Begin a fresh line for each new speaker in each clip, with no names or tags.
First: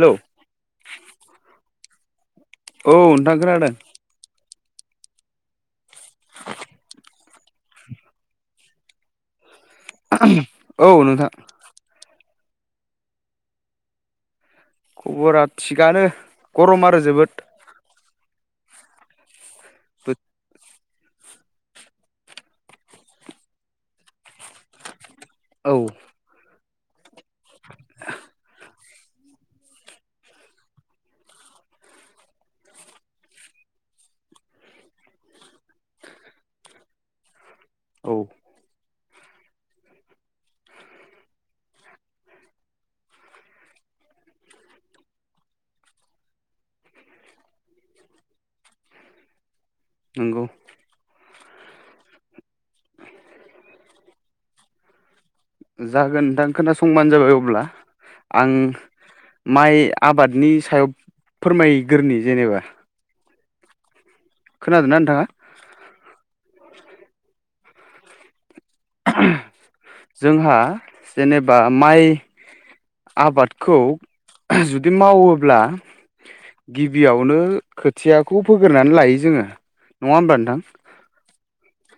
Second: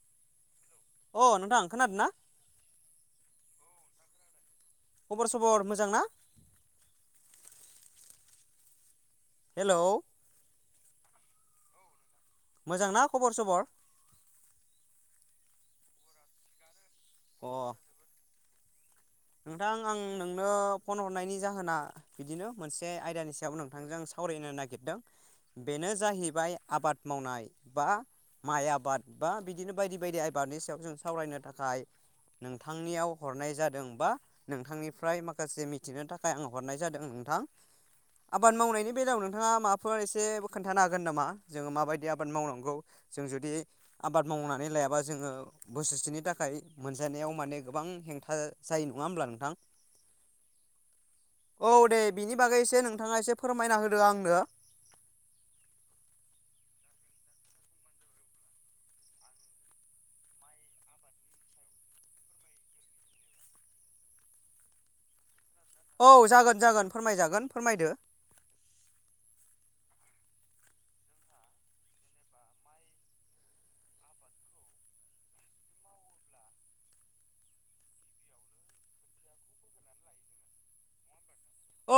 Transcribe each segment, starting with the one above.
Hello
अ नोंथां खोनादोना
औ नोंथां खोनादों
खबर सबर मोजां ना
[inaudible]
हेलौ
औ नोंथां
मोजां ना खबर सबर
खबरा थिगानो गरम आरो जोबोद
अ नोंथां आं नोंनो फन हरनायनि जाहोना बिदिनो मोनसे आयदानि सायाव नोंथांजों सावरायनो नागिरदों
औ
बेनो जाहैबाय आबाद मावनाय बा माइ आबाद बा बिदिनो बायदि बायदि आबादनि सायाव जों सावरायनो थाखाय नोंथांनियाव हरनाय जादों नोंथांनिफ्राय माखासे मिथिनो थाखाय आङ हरनाय जादों नोंथां
औ
आबाद मावनायनि बे बेलायाव नोंथाङा माफोर एसे खोन्थानो हागोन नामा जोङो माबायदि आबाद मावनांगौ जों जुदि आबाद मावनानै लायाबा जोङो बोसोरसेनि थाखाय मोनजानायाव माने गोबां हेंथा जायो नङा होमब्ला नोंथां
नोंगौ।
औ दे बिनि बागै एसे नोंथाङा एसे फोरमायना होदो आंनो।
जागोन नोंथां खोनासंबानो जाबाय अब्ला आं माइ आबादनि सायाव फोरमायग्रोनि जेनेबा। खोनादोना नोंथाङा।
औ जागोन जागोन फोरमायजागोन फोरमायदो।
जोंहा जेनेबा माइ आबादखौ जुदि मावोब्ला गिबियावनो खोथियाखौ फोग्रोनानै लायो जोङो। नङा होम्बा नोंथां।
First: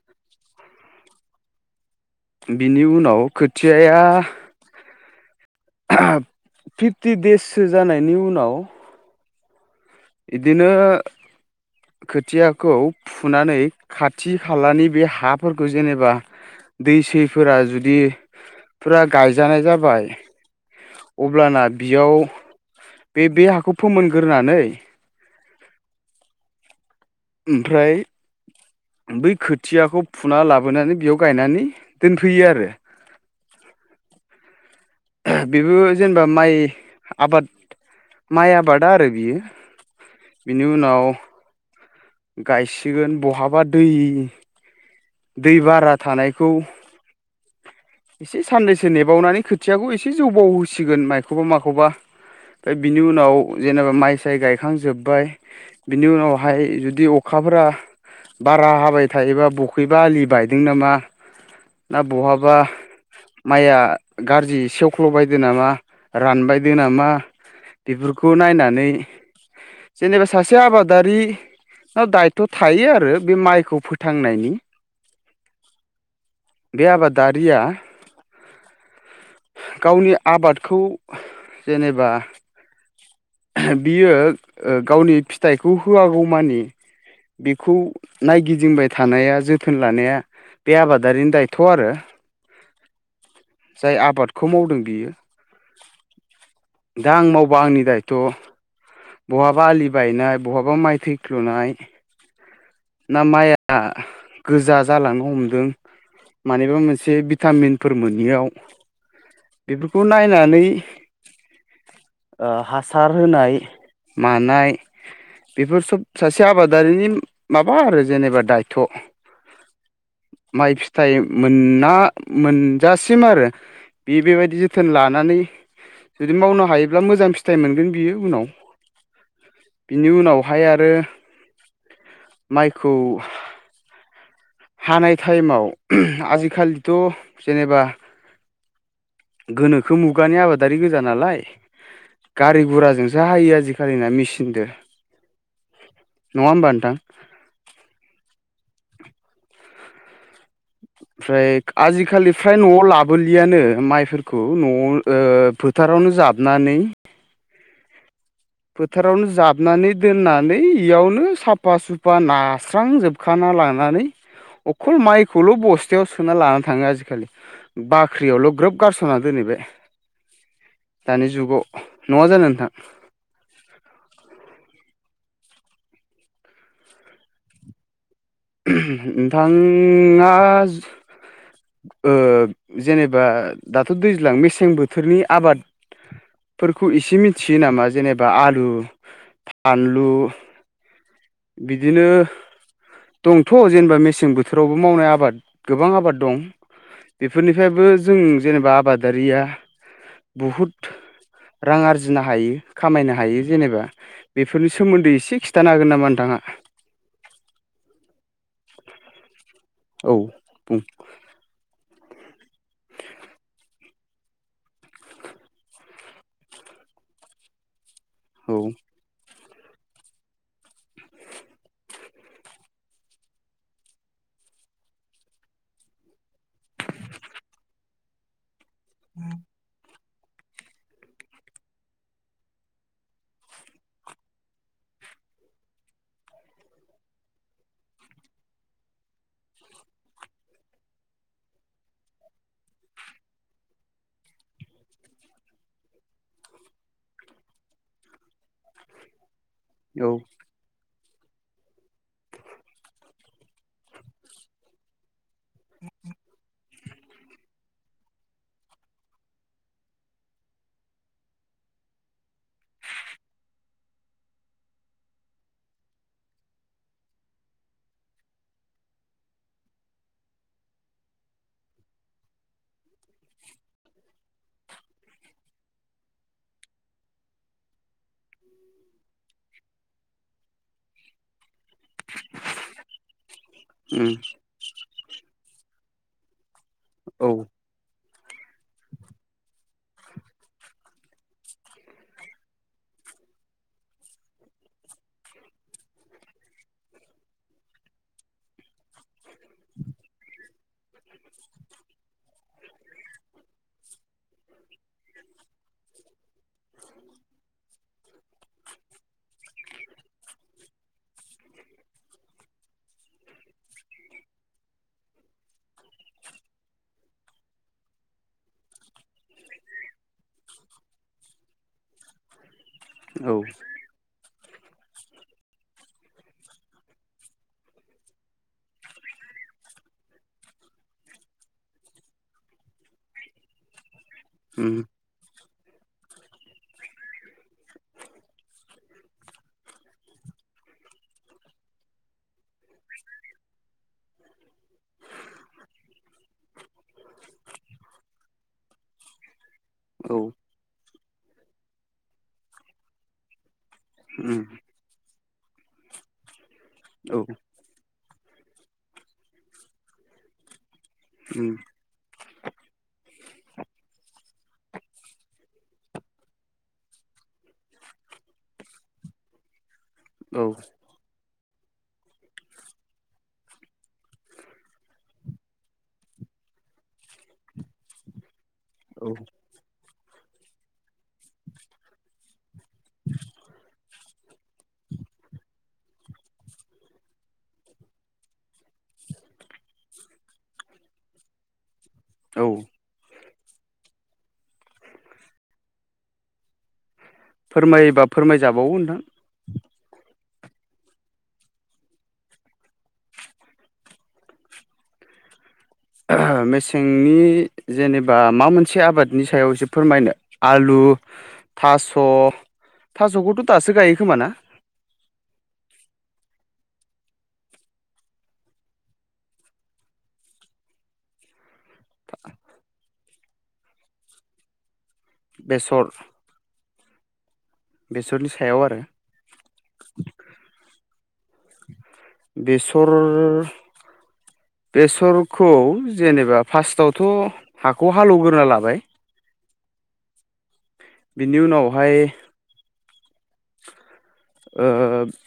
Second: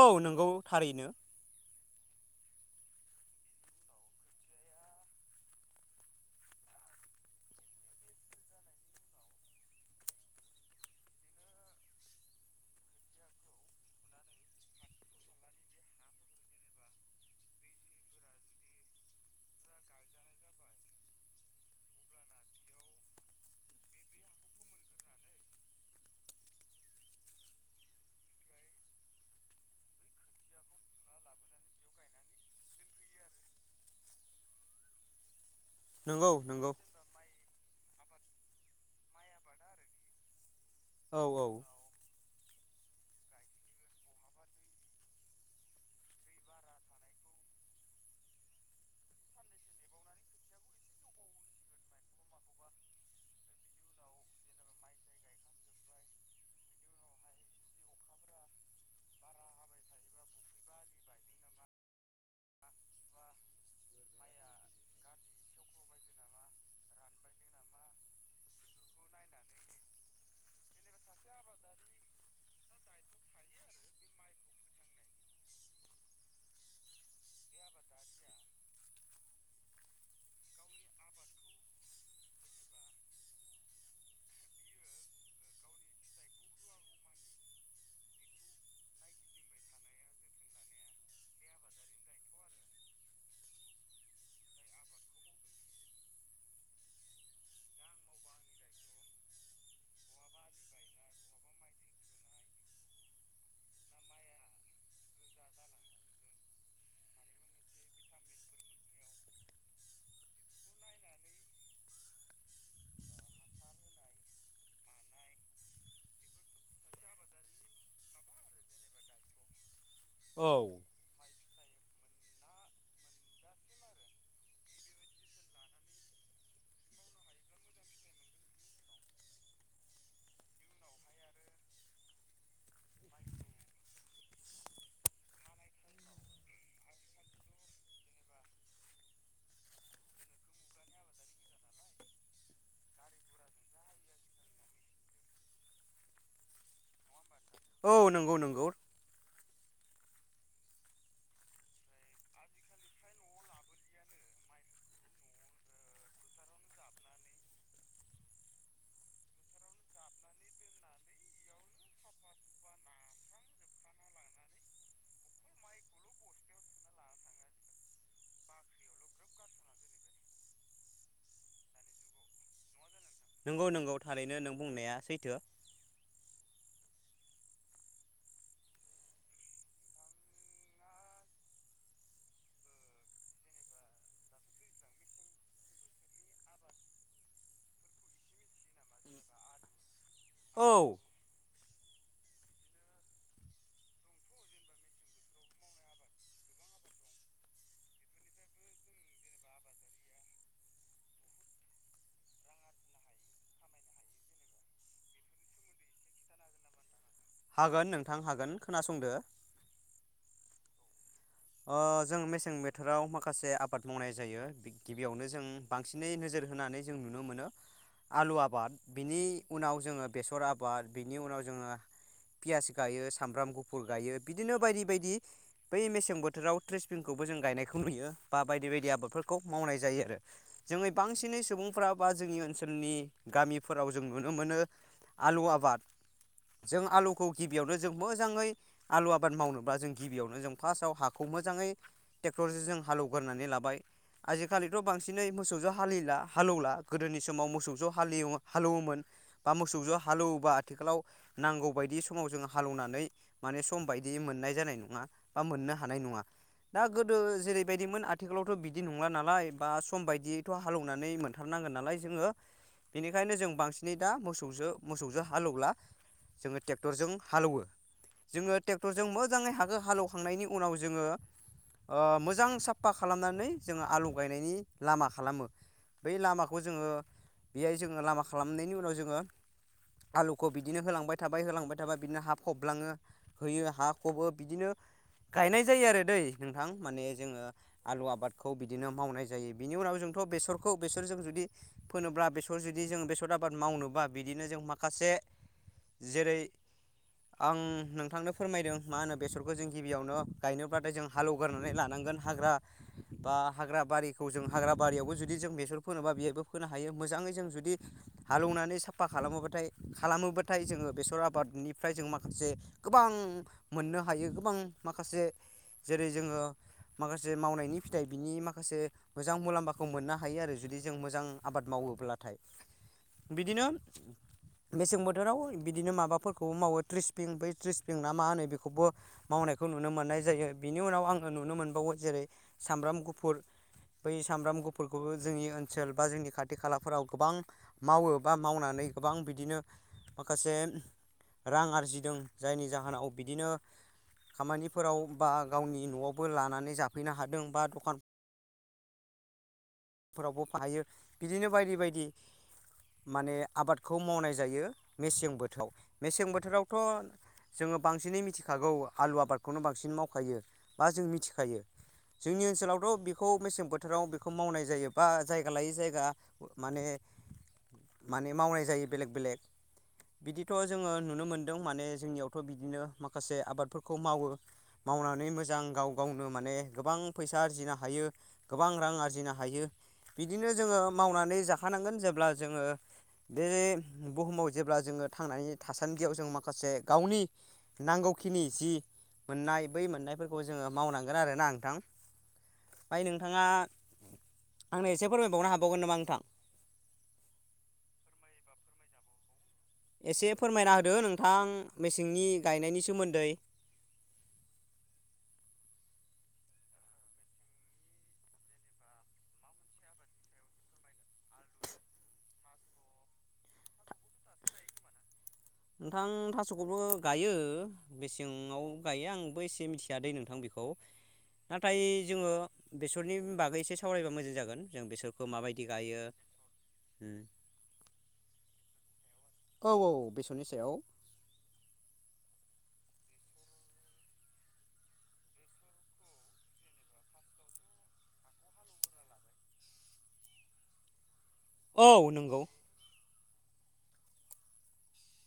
औ नोंगौ थारैनो।
बिनि उनाव खोथियाया फिफ्टि देससो जानायनि उनाव इदिनो खोथियाखौ फुनानै खाथि खालानि बे हाफोरखौ जेनेबा दै सैफोरा जुदि फुरा गायजानाय जाबाय अब्लाना बियाव बे बे हाखौ फोमोनग्रोनानै ओमफ्राय बै खोथियाखौ फुना लाबोनानै बियाव गायनानै दोनफैयो आरो। बेबो जेनेबा
नंगौ
माइ
नंगौ
आबाद माइ आबादा आरो बियो बिनि उनाव
औ औ
गायसिगोन बहाबा दै दै बारा थानायखौ एसे सान्नैसो नेबावनानै खोथियाखौ एसे जौबाव होसिगोन मायखौबा माखौबा। दा बिनि उनाव जेनेबा माइ साय गायखांजोब्बाय बिनि उनावहाय जुदि अखा अखाफोरा बारा हाबाय थायोबा बखैबा आलि बायदों नामा ना बहाबा माइया गाज्रि सेवख्ल'बायदो नामा रानबायदो नामा बेफोरखौ नायनानै जेनेबा सासे आबादारि ना दायथ' थायो आरो बे माइखौ फोथांनायनि।
[inaudible]
बे आबादारिया गावनि आबादखौ जेनेबा बियो ओ गावनि फिथाइखौ होआगौमानि बेखौ नायगिदिंबाय थानाया जोथोन लानाया बे आबादारिनि दायथ' आरो। जाय आबादखौ मावदों बियो। दा आं मावबा आंनि दाय थ' बहाबा आलि बायनाय बहाबा माइ थैख्लुनाय। ना माइआ गोजा जालांनो हमदों। मानिबा मोनसे भिटामिनफोर मोनियाव बेफोरखौ नायनानै ओ हासार होनाय मानाय बेफोर सब सासे आबादारिनि माबा आरो जेनेबा दायथ'
औ
माइ फिथाइ मोन्ना मोनजासिम आरो बे बेबायदि जोथोन लानानै जुदि मावनो हायोब्ला मोजां फिथाइ मोनगोन बियो उनाव। बिनि उनावहाय आरो माइखौ हानाय टाइमाव आजिखालिथ' जेनेबा गोनोखो मुगानि आबादारि गोजा नालाय गारि गुराजोंस हायो आजिखालिना मेचिनजों नङा होनबा नोंथां।
औ- नंगौ नंगौ।
ओमफ्राय आजिखालि फ्राय न'आव लाबोलियानो माइफोरखौ न'आव ओ- फोथार फावनो जाबनानै फोथारावनो जाबनानै दोननानै इयावनो साफा सुफा नास्रांजोबखाना लानानै अखल माइखौल' बस्थायाव सोना लाना थाङो आजिखालि बाख्रियावल' ग्रोब गारस'ना दोनै बाय दानि जुगाव नङा जानो नोंथां?
नंगौ नंगौ थारैनो नों बुंनाया सैथो।
नोंथाङा ओ- जेनेबा दाथ' दैज्लां मेसें बोथोरनि आबाद फोरखौ इसे मिथियो नामा जेनेबा आलु फानलु
औ
बिदिनो दंथ' जेनेबा मेसें बोथोरावबो मावनाय आबाद गोबां आबाद दं। बेफोरनिफ्रायबो जों जेनेबा आबादारिया बहुद रां आरजिनो हायो खामायनो हायो जेनेबा बेफोरनि सोमोन्दै एसे खिथानो हागोन नामा? राङा
हागोन नोंथां हागोन खोनासंदो।
औ बुं
ओ जों मेसें बोथोराव माखासे आबाद मावनाय जायो गिबियावनो जों बांसिनै नोजोर होननानै जों नुनो मोन आलु
औ
आबाद बिनि उनाव जोङो बेसर आबाद बिनि उनाव जोङो पियास गायो सामब्राम गुफुर गायो बिदिनो बायदि बायदि बै मेसें बोथोर बोथोराव ट्रेसपिनखौबो जों गायनायखौ नुयो बा बायदि बायदि आबादफोरखौ मावनाय जायो आरो। जोङै बांसिनै सुबुंफ्रा बा जोंनि ओनसोलनि गामिफोराव जों नुनो मोनो। आलु आबाद जों आलुखौ गिबियावनो जों मोजाङै आलु आबाद मावनोबा जों गिबियावनो जों फार्स्टआव हा खौ मोजाङै टेक्न'लजिजों हालेवगोरनानै लाबाय आजिखालिथ' बांसिनै मोसौजों हालिला हालेवला गोदोनि समाव मोसौ ज हवोन हालौवोमोन। बा मोसौजों
औ
हालेवोबा आथिखालाव नांगौ बायदि समाव जोंङ हालौवनानै माने सम बायदियै मोननाय जानाय नङा बा मोननो हानाय नङा दा गोदो जेरैबायदिमोन आथिखालावथ' बिदि नंला नालाय बा सम बायदियैथ' हालेव नानै मोनथारनांगोन नालाय जोङो बेनिखायनो जों बांसिनै दा मोसौजो- मोसौजों हालेवला जोङो ट्रेक्टरजों हालेवो जोङो ट्रेक्टरजों मोजाङै हागो हालेवखांनायनि उनाव जोङो ओ मोजां साफा खालामनानै जोङो आलौ गायनायनि लामा खालामो। बै लामाखौ जोङो बेहाय जोङो लामा खालामनायनि उनाव जोङो आलु खौ बिदिनो होलांबाय थाबाय होलांबाय थाबाय बिदिनो हा फबलाङो होयो हा
उम
फबो बिदिनो गायनाय जायो आरो दै नोंथां माने
औ
जोङो आलु आबाद खौ बिदिनो मावनाय जायो। बिनि उनाव जोंथ' बेसरखौ बेसर जों जुदि फोनोब्ला बेसर जुदि जों बेसरा आबाद मावनोबा बिदिनो जों माखासे जेरै आं नोंथांनो फोरमायदों मा होनो बेसरखौ जों गिबियावनो गायनोब्लाथाय जों हालेवगोरनानै लानांगोन हाग्रा बा हाग्रा बारिखौ जों हाग्रा बारियावबो जुदि जों बेसर फोनोबा बेहबो फोनो हायो। मोजाङै जों जुदि हालेवनानै साफा खालामोबाथाय खालामोबा नाथाय जोङो बेसर आबादनिफ्राय जों माखासे गोबां मोननो हायो गोबां माखासे जेरै' जोङो। माखासे मावनायनि फिथाइ बिनि माखासे मोजां मुलाम्फाखौ मोननो हायो आरो। जुदि जों मोजां आबाद मावोब्लाथाय।
औ
बिदिनो। मेसें बोथोराव बिदिनो माबाफोरखौबो मावो थ्रिसपिं बै थ्रिसपिं ना मा होनो बेखौबो मावनायखौ नुनो मोननाय जायो। बिनि उनाव आङो नुनो मोनबावो जेरै' सामब्राम गुफुर बै सामब्राम
उम
गुफुरखौबो जोंनि ओ ओनसोल बा जोंनि खाथि खालाफोराव गोबां मावो बा मावनानै गोबां बिदिनो माखासे रां आरजिदों जायनि जाहोनाव बिदिनो खामानिफोराव बा गावनि न'आवबो लानानै जाफैनो हादों बा द'खान
औ
फोरावबो फायो बिदिनो बायदि बायदि। माने आबाद खौ मावनाय
उम
जायो। मेसें बोथोराव मेसें बोथोरावथ'
औ
जोङो बांसिन बांसिनै मिथिखागौ आलु आबादखौनो बांसिन मावखायो बा जों
उम
मिथिखायो। जोंनि ओनसोलावथ' बेखौ मेसें बोथोराव बेखौ मावनाय जायोबा जायगा लायोै जायगा माने माने मावनाय जायो। बेलेग बेलेक
औ
बिदिथ' जोङो नुनो मोनद दों माने जोंनियावथ' बिदिनो माखासे आबादफोरखौ मावो मावनानै मोजां गाव गावनो माने गोबां फैसा आरजिनो हायो। गोबां रां आरजिनो हा बिदिनो जोङो मावनानै जाखानांगोन जेब्ला जोङो। बे बुहुमाव जेब्ला जोङो थांनानै थासान्दियाव जों माखासे गावनि नां जि मोननाय बै मोननायफोरखौ जोङो मावनांगोन आर ना नोंथां।
औ।
ओमफ्राय नोंथाङा आंनो एसे फोरमायबावनो हाबावगोन नामा नोंथां?
फोरमायोबा फोरमायजाबावो नोंथां।
एसे फोरमायना होदो नोंथां? मेसेंनि गायनायनि सोमोन्दै। [inaudible]
मेसेंनि जेनेबा माबा मोनसे आबादनि सायावसो फोरमायनो आलु उ थास' थास'खौथ' दासो गायो खोम ना?
नोंथां थास'खौल' गायो मेसेंव गायो आंबो एसे मिथिया दै नोंथां बेखौ। खौ नाथाय जोङो बेसरनि बागै एसे सावरायबा मोजां जागोन जों बेसर बेखौ माबायदि
बेसर
गायो।
बेसरनि सायाव आरो।
औ औ बेसरनि सायाव।
सर स
[inaudible]
बेसर खौ जेनेबा फार्स्टआवथ' हाखौ हालेवग्रा लाबाय। बिनि उनाव
औ
हाय।
नंगौ
ओ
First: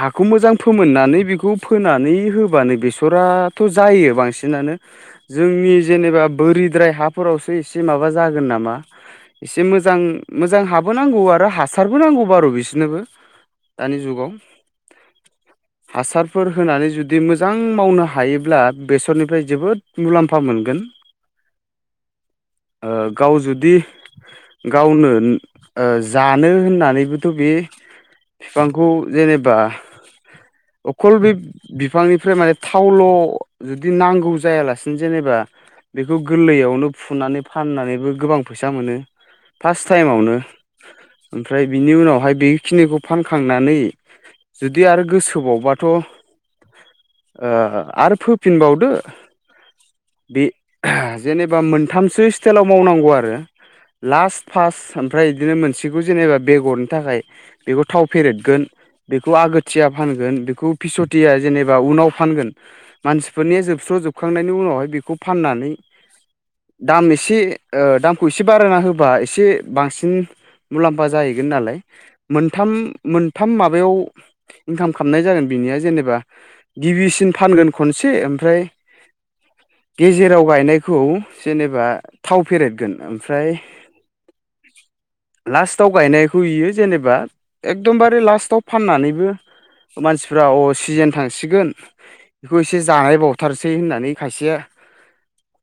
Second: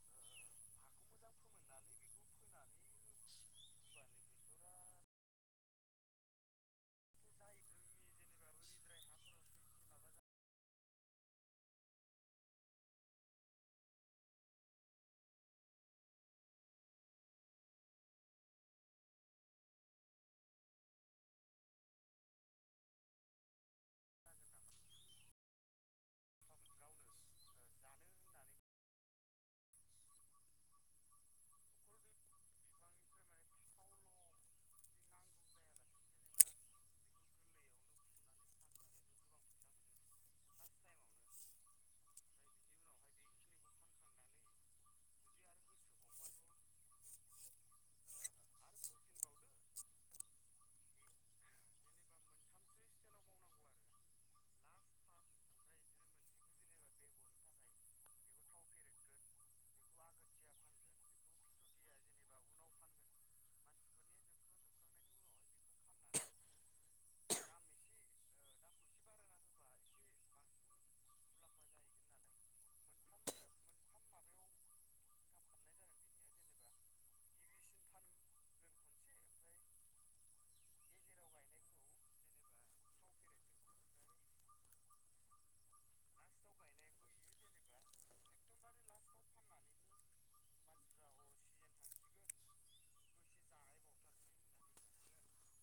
हाखौ मोजां फोमोननानै बेखौ फोनानै होबानो बेसराथ' जायो। यो बांसिनानो जोंनि जेनेबा बोरिद्राय हाफोरावसो एसे माबा जागोन नामा। एसे मोजां मोजां हाबो नांगौ। आरो हासारबो नांगौ बार' बिसिनोबो। दानि जुगाव।
[inaudible]
हासारफोर होनानै जुदि मोजां मावनो हायोब्ला बेसरनिफ्राय जोबोद मुलाम्फा मोनगोन।
[inaudible]
ओ गाव जुदि गावनो ओ जानो होननानैबोथ' बे बिफांखौ जेनेबा। अखल बे बिफांनिफ्राय माने थावल' जुदि नांगौ जायालासिनो जेनेबा। बेखौ गोरलैयावनो फुनानै फाननानैबो गोबां फैसा मोनो। फार्स्ट टाइमावनो ओमफ्राय बिनि उनावहाय बेखिनिखौ फानखांनानै जुदि आरो। गोसोबावबाथ' आरो फोफिनबावदो बे जेनेबा मोनथामसो स्टाइलाव मावनांगौ आरो लास्ट फार्स्ट ओमफ्राय बिदिनो मोनसेखौ जेनेबा बेगरनि थाखाय बेखौ थाव फेरेदगोन बेखौ आगोथिया फानगोन बेखौ फिस'थिया जेनेबा उनाव फानगोन मानसिफोरनिया जोबस जोबखांनायनि उनावहाय बेखौ फाननानै दाम एसे दामखौ एसे बारायना होबा एसे बांसिन मुलाम्फा जाहैगोन नालाय मोनथाम-मोनथाम माबायाव इनकाम खालामनाय जागोन बेनिया जेनेबा गिबिसिन फानगोन खनसे ओमफ्राय
[inaudible]
गेजेराव गायनायखौ जेनेबा थाव फेरेेरगोन ओमफ्राय
[inaudible]
लास्टाव गायनायखौ इयो जेनेबा एकदमबारे लास्टाव फाननानैबो मानसिफ्रा अ सिजेन थांसिगोन बेखौ एसे जाहै बावथारसै होननानै खायसेया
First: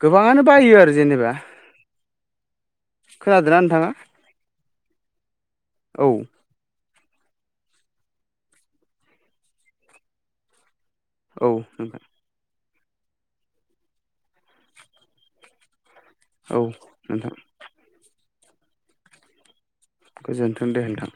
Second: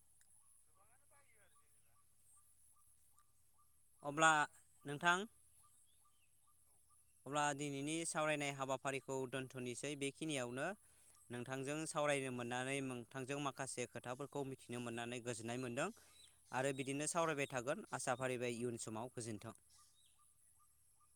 गोबाङानो बायो आरो जेनेबा खोनादों ना
अब्ला नोंथां
औ
अब्ला दिनैनि सावरायनाय हाबाफारिखौ दोनथ'नोसै बेखिनियावनो।
औ
नोंथांजों
नोंथां
सावरायनो मोन मोननानै नोंथांजों माखासे खोथाफोरखौ मिथिनो मोननानै गोजोननाय मोन्दों
औ
आरो बिदिनो
नोंथां
सावरायबाय थागोन आसा फारिबाय इयुन समाव गोजोन्थों।
गोजोन्थों दे नोंथां।